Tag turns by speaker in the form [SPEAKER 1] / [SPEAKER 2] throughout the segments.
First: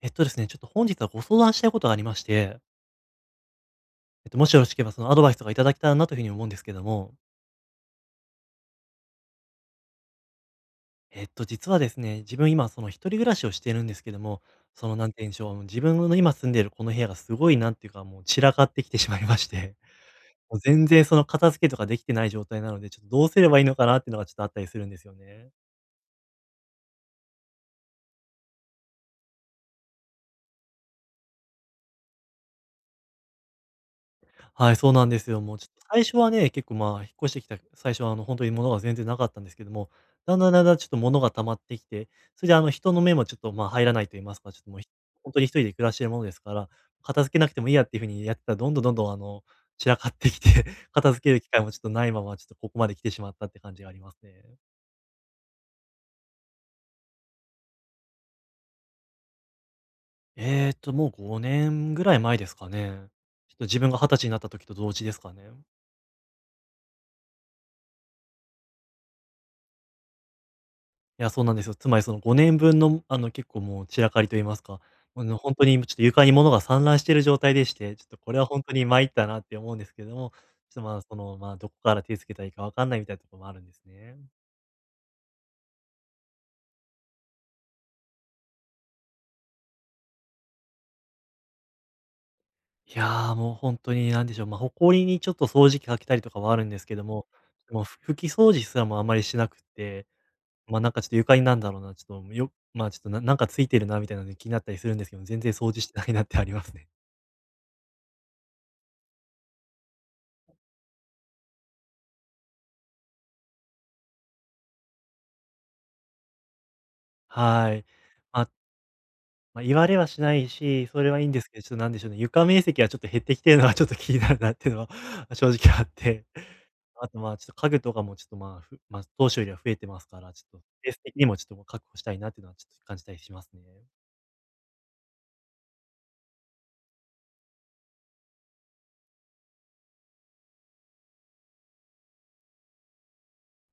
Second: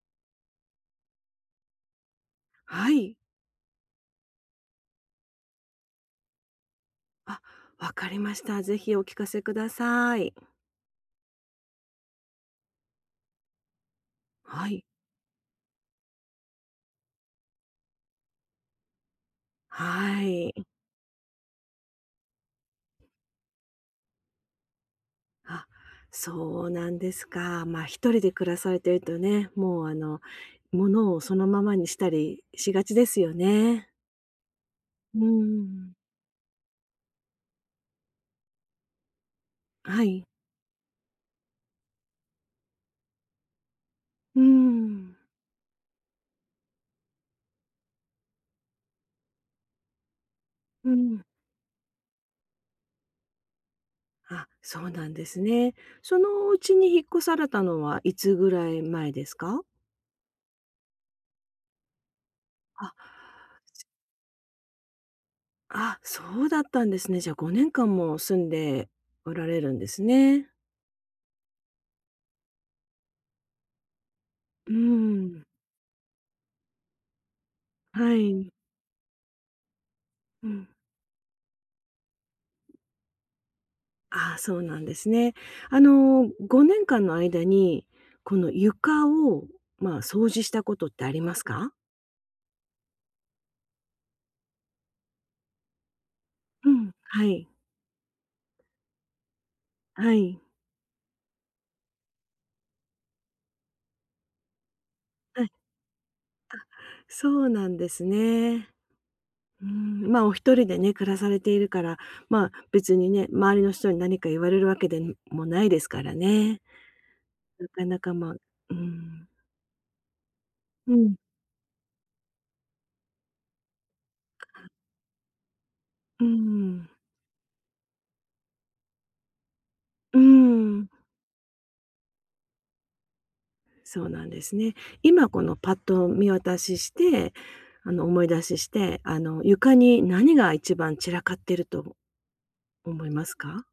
[SPEAKER 1] えっとですね、ちょっと本日はご相談したいことがありまして、
[SPEAKER 2] はい。
[SPEAKER 1] もしよろしければそのアドバイスとかいただけたらなというふうに思うんですけども、
[SPEAKER 2] あ、わかりました。ぜひお聞かせください。
[SPEAKER 1] 実はですね、自分今、その一人暮らしをしているんですけども、
[SPEAKER 2] はい。
[SPEAKER 1] その、なんて言うんでしょう、自分の今住んでいるこの部屋がすごい、なんていうか、もう散らかってきてしまいまして、
[SPEAKER 2] はい。
[SPEAKER 1] もう全然その片付けとかできてない状態なので、ちょっとどうすればいいのかなっていうのがちょっとあったりするんですよね。
[SPEAKER 2] あ、そうなんですか。まあ、一人で暮らされてるとね、もうあの、物をそのままにしたりしがちですよね。
[SPEAKER 1] はい、そうなんで
[SPEAKER 2] う
[SPEAKER 1] すよ。もうちょっと
[SPEAKER 2] ん。
[SPEAKER 1] 最初はね、結構まあ、引っ越してきた最初は本当に物が全然なかったんですけども、
[SPEAKER 2] はい。
[SPEAKER 1] だんだんだんだんちょっと物が溜まってきて、それで人の目もちょっとまあ、入らないと言います
[SPEAKER 2] う
[SPEAKER 1] か、ちょっともう、ひ
[SPEAKER 2] ん。
[SPEAKER 1] ほに一人で暮らしてるものですから、片付けなくてもいいやっていう風にやってたら、どんどんどんどん散らかってきて、
[SPEAKER 2] う
[SPEAKER 1] 片付
[SPEAKER 2] ん。
[SPEAKER 1] ける機会もちょっとないまま、ちょっとここまで来てしまったって感じがありますね。
[SPEAKER 2] あ、そうなんですね。そのうちに引っ越されたのはいつぐらい前ですか？
[SPEAKER 1] もう5年ぐらい前ですか
[SPEAKER 2] あ、
[SPEAKER 1] ね。ちょっと自分が20歳になった時と同時ですかね。
[SPEAKER 2] あ、そうだったんですね。じゃあ5年間も住んでおられるんですね。
[SPEAKER 1] いや、そうなんですよ。つまりその5年分の、結構もう散らかりと言います
[SPEAKER 2] うー
[SPEAKER 1] か、
[SPEAKER 2] ん、
[SPEAKER 1] ほんとにちょっと床に物が散乱している状態でして、ちょっ
[SPEAKER 2] は
[SPEAKER 1] とこれは
[SPEAKER 2] い。
[SPEAKER 1] ほんとに参ったなって思うんですけども、
[SPEAKER 2] うん。
[SPEAKER 1] ちょっと、まあ、その、まあ、どこから手つけたらいいかわかんないみたいなとこもあるんですね。
[SPEAKER 2] ああ、そうなんですね。あの、5年間の間に、この床を、まあ、掃除したことってありますか？
[SPEAKER 1] いや、もうほんとになんでしょう、ま、埃にちょっと掃除機かけたりとかはあるん
[SPEAKER 2] う
[SPEAKER 1] です
[SPEAKER 2] ん、
[SPEAKER 1] けど
[SPEAKER 2] は
[SPEAKER 1] も、
[SPEAKER 2] い。
[SPEAKER 1] もう拭き掃除すらもあんまりしなくって、
[SPEAKER 2] はい。
[SPEAKER 1] ま、なんかちょっと床になんだろうな、ちょっとよまあ、ちょっとなんかついてるなみたいなので気になったりするんですけど、全
[SPEAKER 2] はい、
[SPEAKER 1] 然掃除してないなってありますね。
[SPEAKER 2] そうなんですね。うん、まあ、お一人でね、暮らされているから、まあ、別にね、周りの人に何か言われるわけでもないですからね。な
[SPEAKER 1] はい。
[SPEAKER 2] かなか、まあ、
[SPEAKER 1] まあ
[SPEAKER 2] うん。
[SPEAKER 1] 言われはしないし、
[SPEAKER 2] う
[SPEAKER 1] それ
[SPEAKER 2] ん、
[SPEAKER 1] はいいんですけど、ちょっとなんでしょうね、床面積がちょっと減ってきてるのはちょっと気になるなっていうのは、ま、正直あっ
[SPEAKER 2] う
[SPEAKER 1] て。
[SPEAKER 2] ん。
[SPEAKER 1] あと、まあ、ちょっと家具とかもちょっと、まあ、当初よりは増えてます
[SPEAKER 2] う
[SPEAKER 1] から、ちょっとス
[SPEAKER 2] ん。
[SPEAKER 1] ペース的にもちょっと、ま、確保したいなっていうのはちょっと感じたりしますね。
[SPEAKER 2] そうなんですね。今このパッと見渡しして、あの、思い出しして、あの、床に何が一番散らかってると思いますか？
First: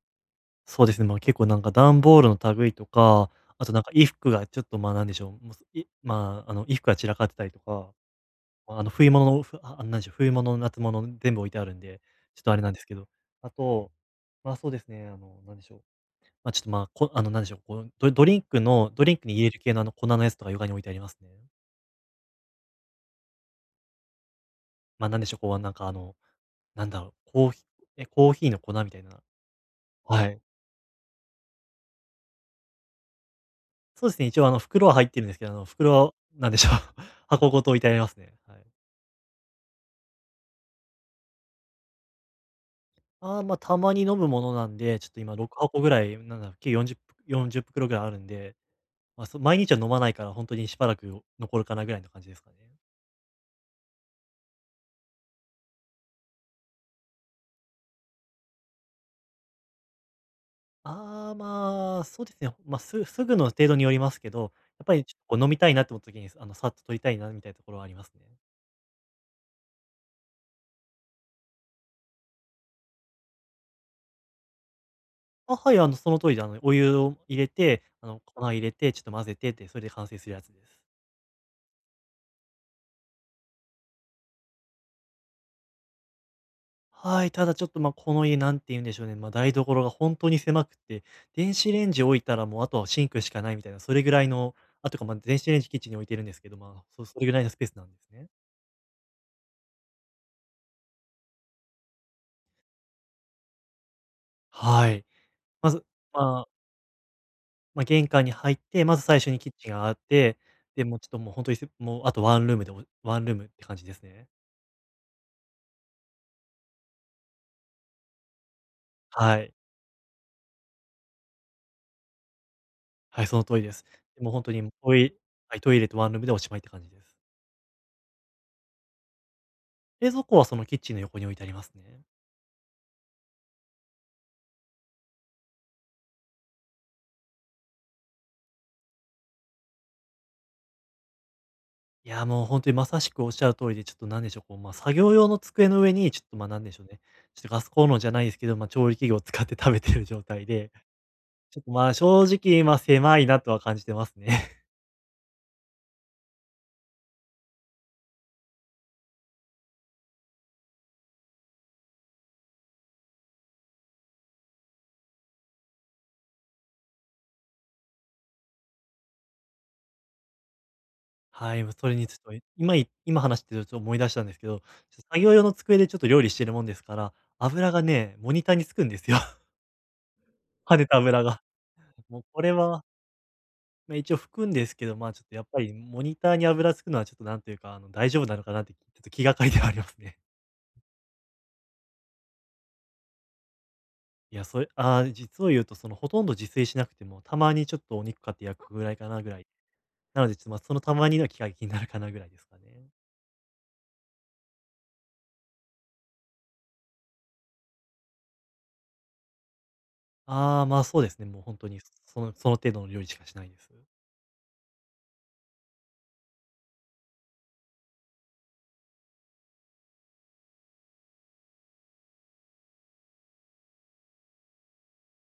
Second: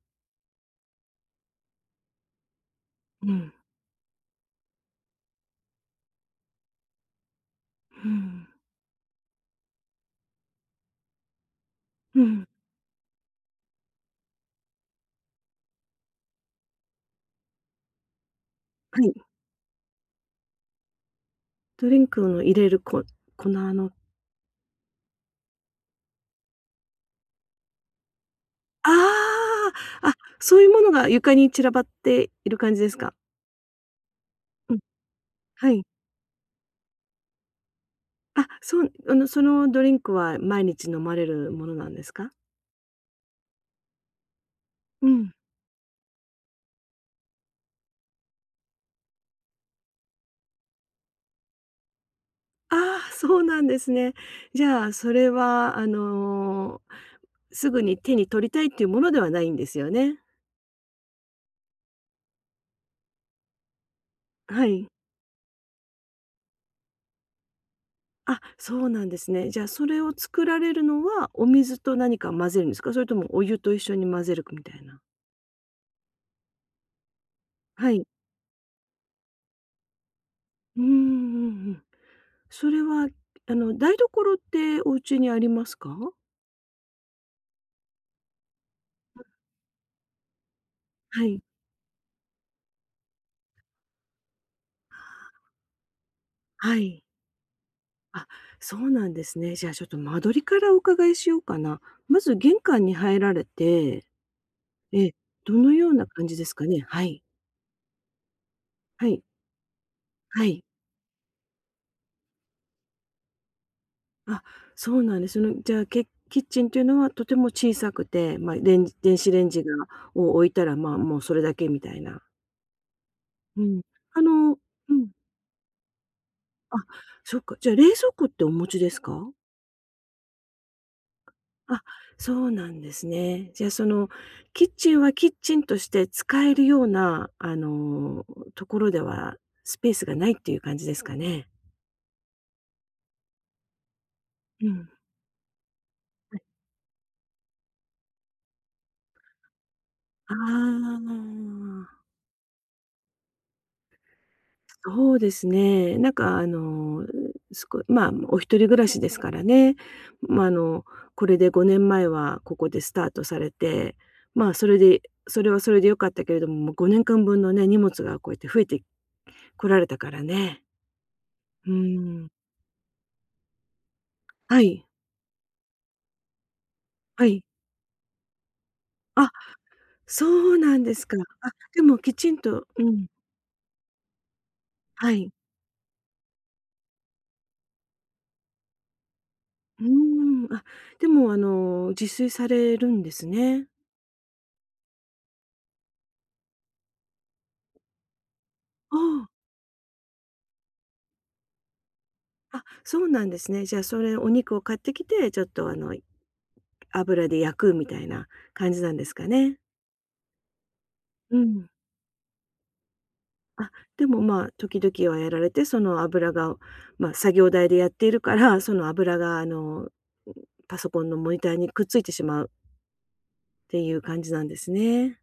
[SPEAKER 1] そうですね、ま、結構なんか段ボールの類とか、
[SPEAKER 2] うん。
[SPEAKER 1] あとなんか衣服がちょっと、ま、なんでしょう、もすいまあ、あの、衣服が散らかってたりとか、
[SPEAKER 2] うん。
[SPEAKER 1] ま、冬物のなんでしょう、冬物、夏物全部置いてあるんで、
[SPEAKER 2] う
[SPEAKER 1] ちょっ
[SPEAKER 2] ん。
[SPEAKER 1] とあれなんですけど。あと、ま、そうですね、なんでしょう。まあ、ちょっと、まあ、こあの、なんでしょう、こう、ドドリンクの
[SPEAKER 2] は
[SPEAKER 1] ドリ
[SPEAKER 2] い。
[SPEAKER 1] ンクに入れる系の、粉のやつとか床に置いてありますね。
[SPEAKER 2] ドリンクの入れるこ粉の
[SPEAKER 1] まあ、なんでしょう、こう、なんか、なんだろう、コーヒーの粉みたいな。
[SPEAKER 2] ああ、あ、
[SPEAKER 1] はい。
[SPEAKER 2] そういうものが床に散らばっている感じですか？
[SPEAKER 1] そうですね、一応、
[SPEAKER 2] うん、
[SPEAKER 1] 袋は入ってるんですけど、
[SPEAKER 2] はい。
[SPEAKER 1] 袋は、なんでしょう、箱ごと置いてありますね。
[SPEAKER 2] あ、
[SPEAKER 1] はい。
[SPEAKER 2] そう、あの、そのドリンクは毎日飲まれるものなんですか？
[SPEAKER 1] ああ、まあ、たまに飲むものなんで、ち
[SPEAKER 2] う
[SPEAKER 1] ょっと
[SPEAKER 2] ん。
[SPEAKER 1] 今6箱ぐらい、なんだろう、計4040袋ぐらいあるんで、まあ、毎日は飲まないから、本当にしばらく残るかなぐらいの感じですかね。
[SPEAKER 2] ああ、そうなんですね。じゃあ、それはあの、すぐに手に取りたいっていうものではないんですよね？
[SPEAKER 1] ああ、まあ、そうですね。まあ、すぐの程度によりますけど、
[SPEAKER 2] は
[SPEAKER 1] やっ
[SPEAKER 2] い。
[SPEAKER 1] ぱりちょっとこう飲みたいなって思った時に、さっと取りたいなみたいなところはありますね。
[SPEAKER 2] あ、そうなんですね。じゃあ、それを作られるのは、お水と何か混ぜるんですか？それともお湯と一緒に混ぜるみたいな。
[SPEAKER 1] あ、はい、その通りで、お湯を入れて、
[SPEAKER 2] はい。
[SPEAKER 1] 粉入れて、ちょっと混ぜてって、それで完成するやつです。
[SPEAKER 2] うんうんうん。それは、あの、台所ってお家にありますか？
[SPEAKER 1] はい、ただちょっと、まあ、この家なんて言うんでしょうね、まあ、台所が本当に狭くて、
[SPEAKER 2] はい。
[SPEAKER 1] 電子レンジ置いたらもうあとはシンクしかないみたいな、それぐらいの、とか、まあ、電子レンジキッチンに置いてるんですけど、ま
[SPEAKER 2] は
[SPEAKER 1] あ、そ
[SPEAKER 2] い。
[SPEAKER 1] それぐらいのスペースなんですね。
[SPEAKER 2] あ、そうなんですね。じゃあ、ちょっと間取りからお伺いしようかな。まず玄関に入られて、
[SPEAKER 1] は
[SPEAKER 2] え
[SPEAKER 1] い。
[SPEAKER 2] え、ど
[SPEAKER 1] ま
[SPEAKER 2] の
[SPEAKER 1] ず
[SPEAKER 2] ような感じ
[SPEAKER 1] ま
[SPEAKER 2] で
[SPEAKER 1] あ
[SPEAKER 2] すかね？はい。
[SPEAKER 1] 玄関に入って、まず
[SPEAKER 2] は
[SPEAKER 1] 最
[SPEAKER 2] い。
[SPEAKER 1] 初にキッチンがあって、
[SPEAKER 2] はい。
[SPEAKER 1] で、もうちょっと本当に、もうあとワンルームでワンルームって感じですね。
[SPEAKER 2] あ、そうなんです。その、じゃあ、キッチンというのはとても小さくて、まあ、レンジ電子
[SPEAKER 1] は
[SPEAKER 2] レン
[SPEAKER 1] い。
[SPEAKER 2] ジを置いたら、まあ、もうそれだけみたいな。
[SPEAKER 1] はい、その通り
[SPEAKER 2] う
[SPEAKER 1] で
[SPEAKER 2] ん。
[SPEAKER 1] す。
[SPEAKER 2] あ
[SPEAKER 1] もう本当
[SPEAKER 2] の、
[SPEAKER 1] にト
[SPEAKER 2] う
[SPEAKER 1] イ
[SPEAKER 2] ん。
[SPEAKER 1] レはい、トイレとワンルームでおしまいって
[SPEAKER 2] あ、
[SPEAKER 1] 感じです。
[SPEAKER 2] そっか。じゃあ、冷蔵庫ってお持ちですか？
[SPEAKER 1] 冷蔵庫はそのキッチンの横に置いてあります
[SPEAKER 2] あ、
[SPEAKER 1] ね。
[SPEAKER 2] そうなんですね。じゃあ、その、キッチンはキッチンとして使えるような、あの、ところでは、スペースがないっていう感じですかね？
[SPEAKER 1] いや、もう本当にまさしくおっしゃる通りで、ちょっとなんでしょう、こう、
[SPEAKER 2] う
[SPEAKER 1] まあ、
[SPEAKER 2] ん。
[SPEAKER 1] 作業用の机の上に、ちょっと、ま、なんでしょうね、ちょっとガスコンロじゃないですけど、まあ、調理器具を使って食べてる状態で、
[SPEAKER 2] あ
[SPEAKER 1] ちょっと、ま、
[SPEAKER 2] あ。
[SPEAKER 1] 正直、ま、狭いなとは感じてますね。
[SPEAKER 2] そうですね。なんかあの、まあ、お一人暮らしですからね。まあ、あの、これで5年前はここでスタートされて、まあ、それでそれはそれで良かったけれども、もう5年間分のね、荷物がこうやって増えてこられたからね。
[SPEAKER 1] はい、も
[SPEAKER 2] う
[SPEAKER 1] うそれにちょっ
[SPEAKER 2] ん。
[SPEAKER 1] と、今話してると思い出したんですけど、ち
[SPEAKER 2] は
[SPEAKER 1] ょ
[SPEAKER 2] い、
[SPEAKER 1] っと作業用の机でちょっと料理してるもんですから、
[SPEAKER 2] はい。
[SPEAKER 1] 油がね、モニターにつくんですよ。
[SPEAKER 2] あ、そう
[SPEAKER 1] 跳
[SPEAKER 2] なん
[SPEAKER 1] ね
[SPEAKER 2] で
[SPEAKER 1] た
[SPEAKER 2] すか。
[SPEAKER 1] 油が。
[SPEAKER 2] あ、でもき
[SPEAKER 1] もう
[SPEAKER 2] ちん
[SPEAKER 1] これ
[SPEAKER 2] とう
[SPEAKER 1] は、
[SPEAKER 2] ん、
[SPEAKER 1] まあ、一応拭くんですけど、ま
[SPEAKER 2] は
[SPEAKER 1] あ、ちょっ
[SPEAKER 2] い。
[SPEAKER 1] とやっぱりモニターに油つくのはちょっとなんというか、大丈夫なのかなって、ちょっと気がかりではありま
[SPEAKER 2] う
[SPEAKER 1] すね。
[SPEAKER 2] ーん、あ、でもあの、自炊されるんですね。
[SPEAKER 1] いや、それ実を言うとそのほとんど自炊しなくても、たまにちょっとお肉買って焼くぐら
[SPEAKER 2] あ
[SPEAKER 1] いかな
[SPEAKER 2] あ。
[SPEAKER 1] ぐらい。なので、ちょっと、ま、そのたまにの気が気になるかなぐらいですかね。
[SPEAKER 2] あ、そうなんですね。じゃあ、それお肉を買ってきて、ちょっとあの、油で焼くみたいな感じなんですかね。
[SPEAKER 1] ああ、まあ、そうですね、
[SPEAKER 2] う
[SPEAKER 1] もう本当
[SPEAKER 2] ん。
[SPEAKER 1] にその程度の料理しかしないです。
[SPEAKER 2] あ、でも、まあ、時々はやられて、その油が、まあ、作業台でやっているから、その油があの、パソコンのモニターにくっついてしまうっていう感じなんですね。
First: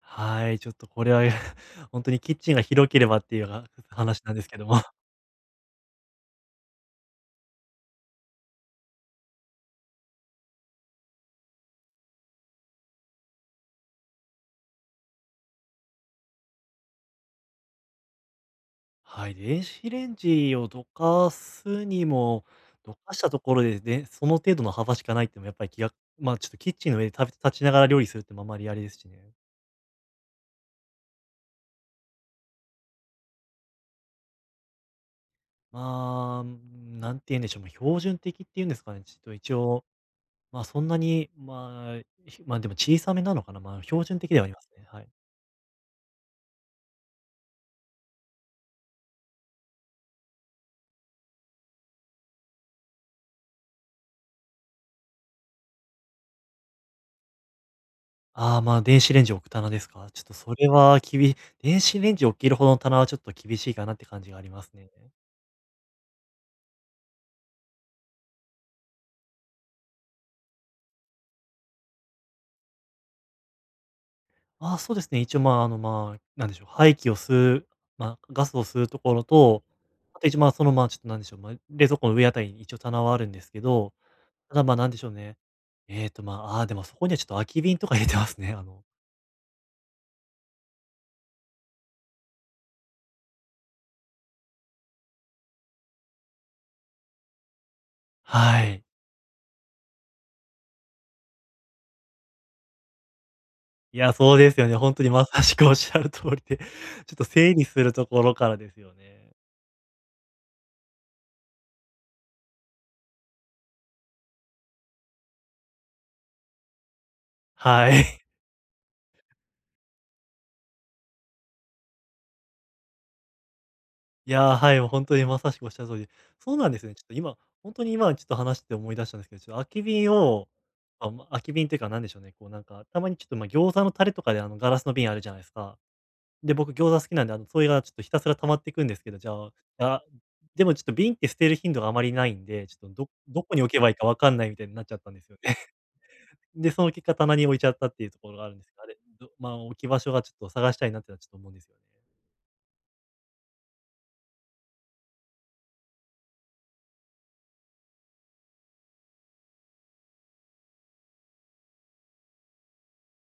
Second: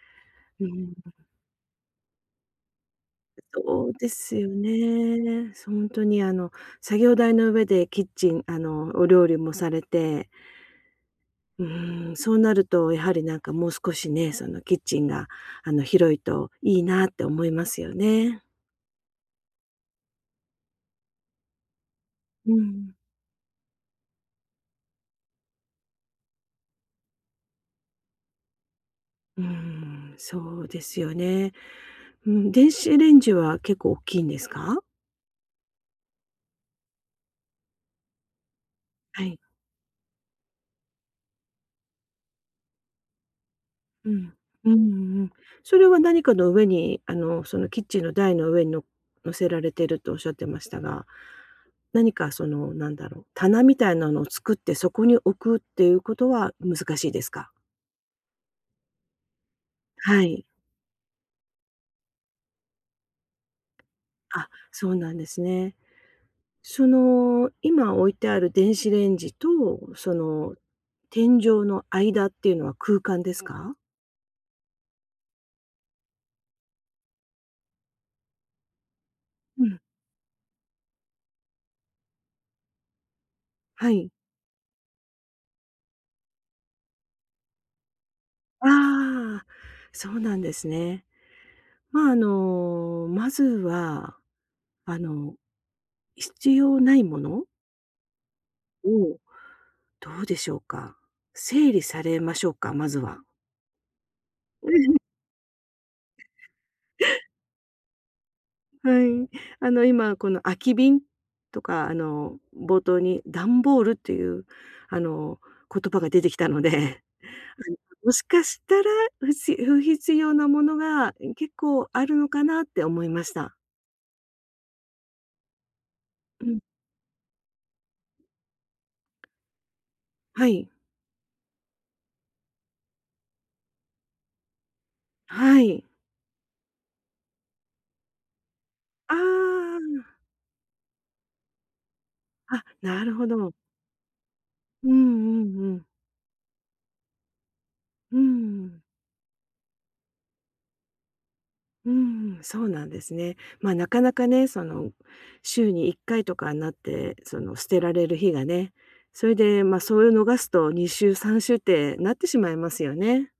[SPEAKER 1] はい、
[SPEAKER 2] う
[SPEAKER 1] ちょっと
[SPEAKER 2] ん、
[SPEAKER 1] これは 本当にキッチンが広ければっていうは
[SPEAKER 2] そうで
[SPEAKER 1] 話なん
[SPEAKER 2] す
[SPEAKER 1] です
[SPEAKER 2] よ
[SPEAKER 1] けども。
[SPEAKER 2] ね。本当にあの、作業台の上でキッチンあの、お料理もされて、うーん、そうなると、やはりなんかもう少しね、そのキッチンがあの広いといいなって思いますよね。
[SPEAKER 1] はい、電子レンジをどかすにも、
[SPEAKER 2] う
[SPEAKER 1] ど
[SPEAKER 2] ん。
[SPEAKER 1] かしたところで、で、その程度の幅しかないってもやっぱり気がまあ、ちょっとキッチンの上で食べ立ちながら料理するってもあんまりあれですしね。
[SPEAKER 2] うーん、そうですよね。うん、電子レンジは結構大きいんですか？
[SPEAKER 1] まあ、なんて言うんでしょう、ま、標準的っていうんですかね、ちょっ
[SPEAKER 2] は
[SPEAKER 1] と
[SPEAKER 2] い。
[SPEAKER 1] 一応、ま、そんなに、まあ、でも小さめなのかな、まあ、標
[SPEAKER 2] う
[SPEAKER 1] 準的
[SPEAKER 2] ん。
[SPEAKER 1] ではあります
[SPEAKER 2] うんう
[SPEAKER 1] ね、はい。
[SPEAKER 2] ん。それは何かの上に、あの、そのキッチンの台の上に乗せられてるとおっしゃってましたが、何かそのなんだろう、棚みたいなのを作ってそこに置くっていうことは難しいですか？
[SPEAKER 1] ああ、まあ、電子レンジ置く棚ですか。ちょ
[SPEAKER 2] は
[SPEAKER 1] っと
[SPEAKER 2] い。
[SPEAKER 1] それは電子レンジ置けるほどの棚はちょっと厳しいかなって感じがあり
[SPEAKER 2] あ、
[SPEAKER 1] ますね。
[SPEAKER 2] そうなんですね。その、今置いてある電子レンジと、その、天井の間っていうのは空間ですか？
[SPEAKER 1] ああ、そうですね。一応、まあ、まあ、なんでしょう、排気を吸う、まあ、ガスを吸うところと、
[SPEAKER 2] うん、
[SPEAKER 1] あと一応、まあ、その、まあ、ちょっとなんでしょう、まあ、冷蔵庫の上あたりに一応棚はあるんですけ
[SPEAKER 2] は
[SPEAKER 1] ど、
[SPEAKER 2] い。
[SPEAKER 1] ただ、ま、なんでしょうね。でもそこにはちょっと空き瓶とか入れてますね。
[SPEAKER 2] ああ、そうなんですね。まあ、あの、まずは、あの、必要ないもの
[SPEAKER 1] はい。
[SPEAKER 2] を、どうでしょうか、整理されましょうか、まずは。
[SPEAKER 1] いや、そうですよね。本当にまさしくおっしゃる通りで、ちょっと整理するところからですよ
[SPEAKER 2] はい。
[SPEAKER 1] ね。
[SPEAKER 2] あの、今、この空き瓶とか、あの、冒頭に段ボールっていう、あの、言葉が出てきたので、あの、
[SPEAKER 1] は
[SPEAKER 2] も
[SPEAKER 1] い。
[SPEAKER 2] しかしたら、不必要なものが結構あるのかなって思いました。
[SPEAKER 1] いやー、はい、もう本当にまさしくおっしゃる通りで、
[SPEAKER 2] う
[SPEAKER 1] そう
[SPEAKER 2] ん。
[SPEAKER 1] なんですね。ちょっと今、本当に今ちょっと話して思い出したんですけど、ちょっと空き瓶
[SPEAKER 2] は
[SPEAKER 1] を、
[SPEAKER 2] い。
[SPEAKER 1] あ、空き瓶というかなんでしょうね、こうなんか、たまにちょっと、餃子のタレとかであのガラスの瓶あるじゃないです
[SPEAKER 2] は
[SPEAKER 1] か。
[SPEAKER 2] い。
[SPEAKER 1] で、僕餃子好きなんで、それがちょっとひたすら溜まっていくんですけ
[SPEAKER 2] あ
[SPEAKER 1] ど、じゃあ、
[SPEAKER 2] あ、
[SPEAKER 1] あ、でもちょっと瓶って捨てる頻度があまりないん
[SPEAKER 2] あ、
[SPEAKER 1] で、ちょっと
[SPEAKER 2] な
[SPEAKER 1] ど
[SPEAKER 2] るほ
[SPEAKER 1] ど
[SPEAKER 2] ど。
[SPEAKER 1] こに置けばいいかわかんないみたいになっ
[SPEAKER 2] う
[SPEAKER 1] ち
[SPEAKER 2] ん
[SPEAKER 1] ゃ
[SPEAKER 2] う
[SPEAKER 1] ったんですよね。
[SPEAKER 2] んう ん。
[SPEAKER 1] で、その結果棚に置いちゃったっていう
[SPEAKER 2] う
[SPEAKER 1] ところがあるんです
[SPEAKER 2] ん。
[SPEAKER 1] が、あれ、まあ、置き場所がちょっと探したいなってのはちょっと思うんですよね。
[SPEAKER 2] うん、そうなんですね。まあ、なかなかね、その、週に1回とかになって、その、捨てられる日がね、それで、ま、そういう逃すと2週、3週ってなってしまいますよね。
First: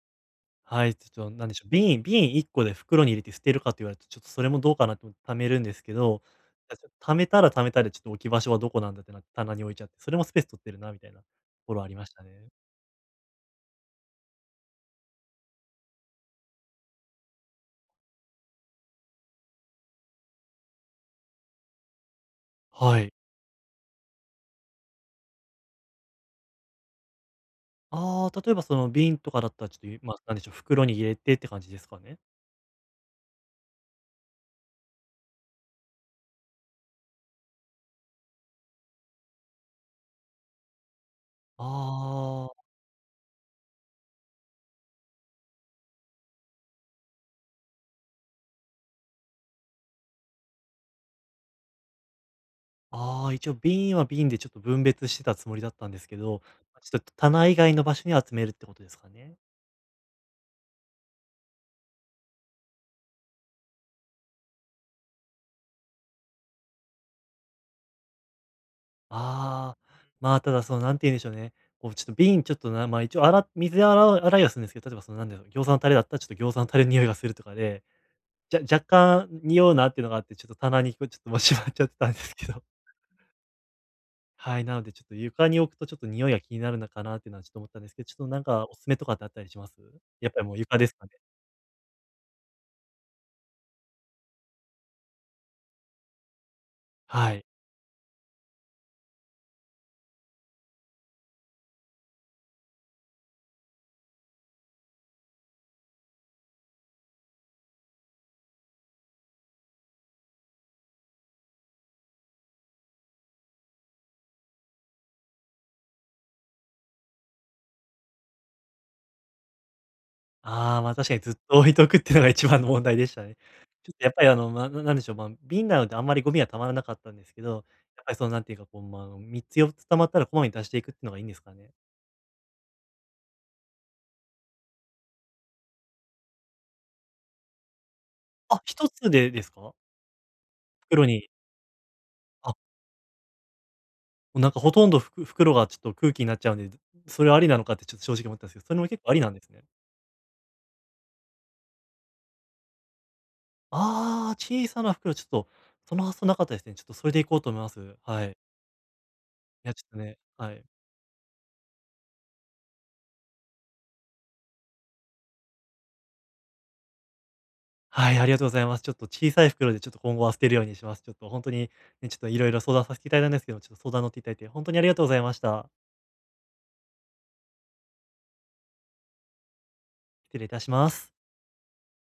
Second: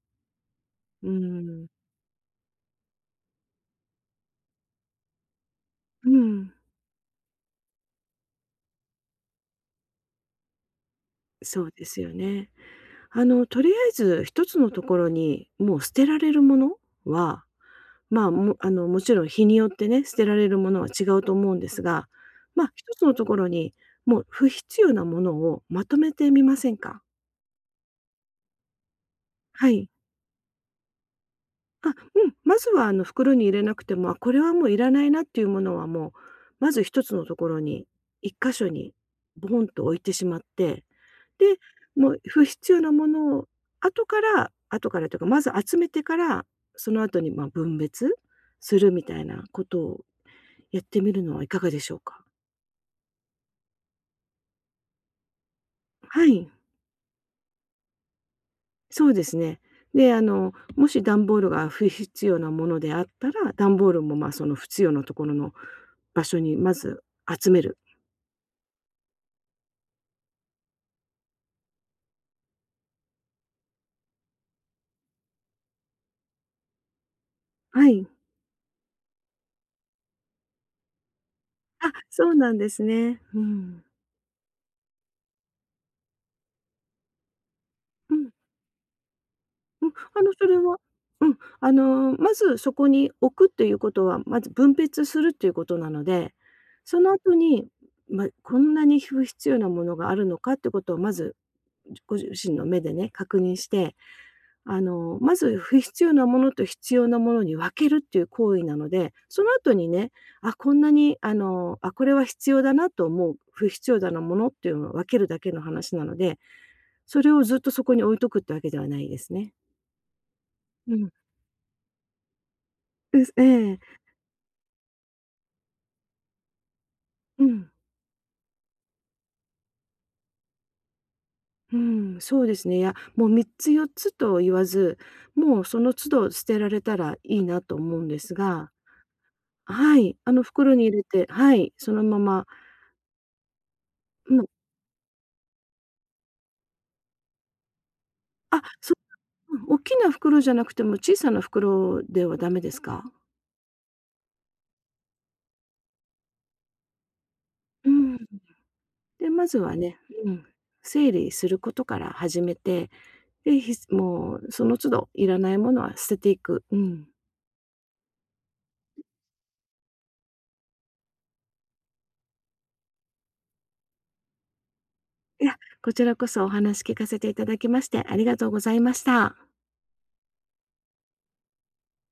[SPEAKER 1] はい、ち
[SPEAKER 2] う
[SPEAKER 1] ょっとなんでしょう、
[SPEAKER 2] ん。
[SPEAKER 1] 瓶1個で袋に入れて捨てるかと言われると、ちょっとそれもどうかなと思って貯めるんですけ
[SPEAKER 2] う
[SPEAKER 1] ど、
[SPEAKER 2] ん、
[SPEAKER 1] あ、貯めたら貯めたでちょっと置き場所はどこなんだってなって棚に置いちゃって、それもスペース取ってるなみたいなと
[SPEAKER 2] そう
[SPEAKER 1] ころ
[SPEAKER 2] で
[SPEAKER 1] あり
[SPEAKER 2] す
[SPEAKER 1] ま
[SPEAKER 2] よ
[SPEAKER 1] したね。
[SPEAKER 2] ね。あの、とりあえず一つのところに、もう捨てられるものは、まあ、もあの、もちろん日によってね、捨てられるものは違うと思うんですが、ま、一
[SPEAKER 1] は
[SPEAKER 2] つ
[SPEAKER 1] い。
[SPEAKER 2] のところに、もう不必要なものをまとめてみませんか？
[SPEAKER 1] ああ、例えばその瓶とかだったら
[SPEAKER 2] は
[SPEAKER 1] ち
[SPEAKER 2] い。
[SPEAKER 1] ょっと、まあなんでしょう、袋に入れてって感じです
[SPEAKER 2] あ、
[SPEAKER 1] かね？
[SPEAKER 2] うん、まずはあの袋に入れなくても、あ、これはもういらないなっていうものはもう、まず一つのところに、一箇所にボンと置いてしまって、で、もう不
[SPEAKER 1] あ
[SPEAKER 2] 必要なものを後から後からというか、まず集めてから、その後に、ま、分別するみたいなことをやってみるのはいかがでしょうか？
[SPEAKER 1] あ、ああ、一応瓶は瓶でちょっと分別してたつもりだったんですけ
[SPEAKER 2] は
[SPEAKER 1] ど、
[SPEAKER 2] い、
[SPEAKER 1] まちょっと棚以外の場所に集めるってことです
[SPEAKER 2] そ
[SPEAKER 1] か
[SPEAKER 2] うで
[SPEAKER 1] ね？
[SPEAKER 2] すね。で、あの、もし段ボールが不必要なものであったら、段ボールも、ま、その不必要なところの場所にまず集める。
[SPEAKER 1] ああ、まあ、ただそのなんて言うんでしょうね、こうちょっと瓶ちょっとまあ、一応あら水で洗いはするんですけど、例えばそのなんだろう、餃子のタレだったらちょっと餃子のタレの匂いがするとかで、
[SPEAKER 2] はい。
[SPEAKER 1] じゃ若干匂うなっていうのがあって、ちょっと棚にこうちょっともうしまっちゃっ
[SPEAKER 2] あ、
[SPEAKER 1] てたんで
[SPEAKER 2] そ
[SPEAKER 1] す
[SPEAKER 2] う
[SPEAKER 1] け
[SPEAKER 2] なん
[SPEAKER 1] ど。
[SPEAKER 2] で すね。うん。
[SPEAKER 1] はい、なのでちょっと床に置くとちょっと匂いが気になるのかなっていうのはちょっと思ったんですけど、ちょ
[SPEAKER 2] う
[SPEAKER 1] っと
[SPEAKER 2] ん。
[SPEAKER 1] なんかおすすめとかってあったりします？
[SPEAKER 2] うん、あ
[SPEAKER 1] やっ
[SPEAKER 2] の、
[SPEAKER 1] ぱ
[SPEAKER 2] そ
[SPEAKER 1] りもう
[SPEAKER 2] れは
[SPEAKER 1] 床ですかね。
[SPEAKER 2] うん、あの、まずそこに置くっていうことは、まず分別するっていうことなので、その
[SPEAKER 1] は
[SPEAKER 2] 後
[SPEAKER 1] い。
[SPEAKER 2] に、ま、こんなに不必要なものがあるのかってことをまず、ご自身の目でね、確認して、あの、まず不必要なものと必要なものに分けるっていう行為なので、その後にね、あ、こんなに、あの、あ、これは必要だなと思う、不必要だなものっていうのを分けるだけの話なので、それをずっとそこに置いとくってわけではないですね。
[SPEAKER 1] ああ、ま、
[SPEAKER 2] う
[SPEAKER 1] 確
[SPEAKER 2] ん。
[SPEAKER 1] かにずっと置いとくっていうのが一番の問題でした
[SPEAKER 2] です。
[SPEAKER 1] ね。
[SPEAKER 2] ええ。
[SPEAKER 1] ちょっとやっぱりあの、まあ、なんでしょう、まあ、瓶なのであんまりゴミは溜まらなかったんですけ
[SPEAKER 2] う
[SPEAKER 1] ど、
[SPEAKER 2] ん。
[SPEAKER 1] やっぱりそのなんていうか、こう、まあ、3つ4つ溜まったらこまめに出していくっていうのがいいんですかね？
[SPEAKER 2] うん、そうですね。いや、もう3つ4つと言わず、もうその都度捨てられたらいいなと思うんです
[SPEAKER 1] あ、
[SPEAKER 2] が、
[SPEAKER 1] 1つでですか？
[SPEAKER 2] はい、あの袋に入
[SPEAKER 1] 袋
[SPEAKER 2] れて、
[SPEAKER 1] に。
[SPEAKER 2] はい、そのまま、
[SPEAKER 1] あ、
[SPEAKER 2] う
[SPEAKER 1] もう
[SPEAKER 2] ん。
[SPEAKER 1] なんかほとんど袋がちょっと空気になっちゃうんで、それありなのかってちょっと正直思ったんですけ
[SPEAKER 2] あ、
[SPEAKER 1] ど、それも
[SPEAKER 2] そ
[SPEAKER 1] 結構ありなんです
[SPEAKER 2] う、
[SPEAKER 1] ね。
[SPEAKER 2] うん、大きな袋じゃなくても小さな袋ではダメですか？
[SPEAKER 1] ああ、小さな袋、ちょっとその発想なかったですね。ちょっとそれでいこうと思いま
[SPEAKER 2] う
[SPEAKER 1] す。は
[SPEAKER 2] ん。
[SPEAKER 1] い。
[SPEAKER 2] で、まず
[SPEAKER 1] いや、
[SPEAKER 2] は
[SPEAKER 1] ちょっと
[SPEAKER 2] ね、
[SPEAKER 1] ね
[SPEAKER 2] うん、
[SPEAKER 1] はい。
[SPEAKER 2] 整理することから始めて、で、もうその都度いらないものは捨てていく。うん。
[SPEAKER 1] はい、ありがとうございます。ちょっと小さい袋でちょっと今後は捨てるようにします。ちょっと本当に、ね、ちょっと色々相談させていただいたんですけど、ちょっと相談乗っていただいて、本当にありがとうございまし
[SPEAKER 2] いや、
[SPEAKER 1] た。
[SPEAKER 2] こちらこそお話聞かせていただきましてありがとうございました。
[SPEAKER 1] 失礼いたします。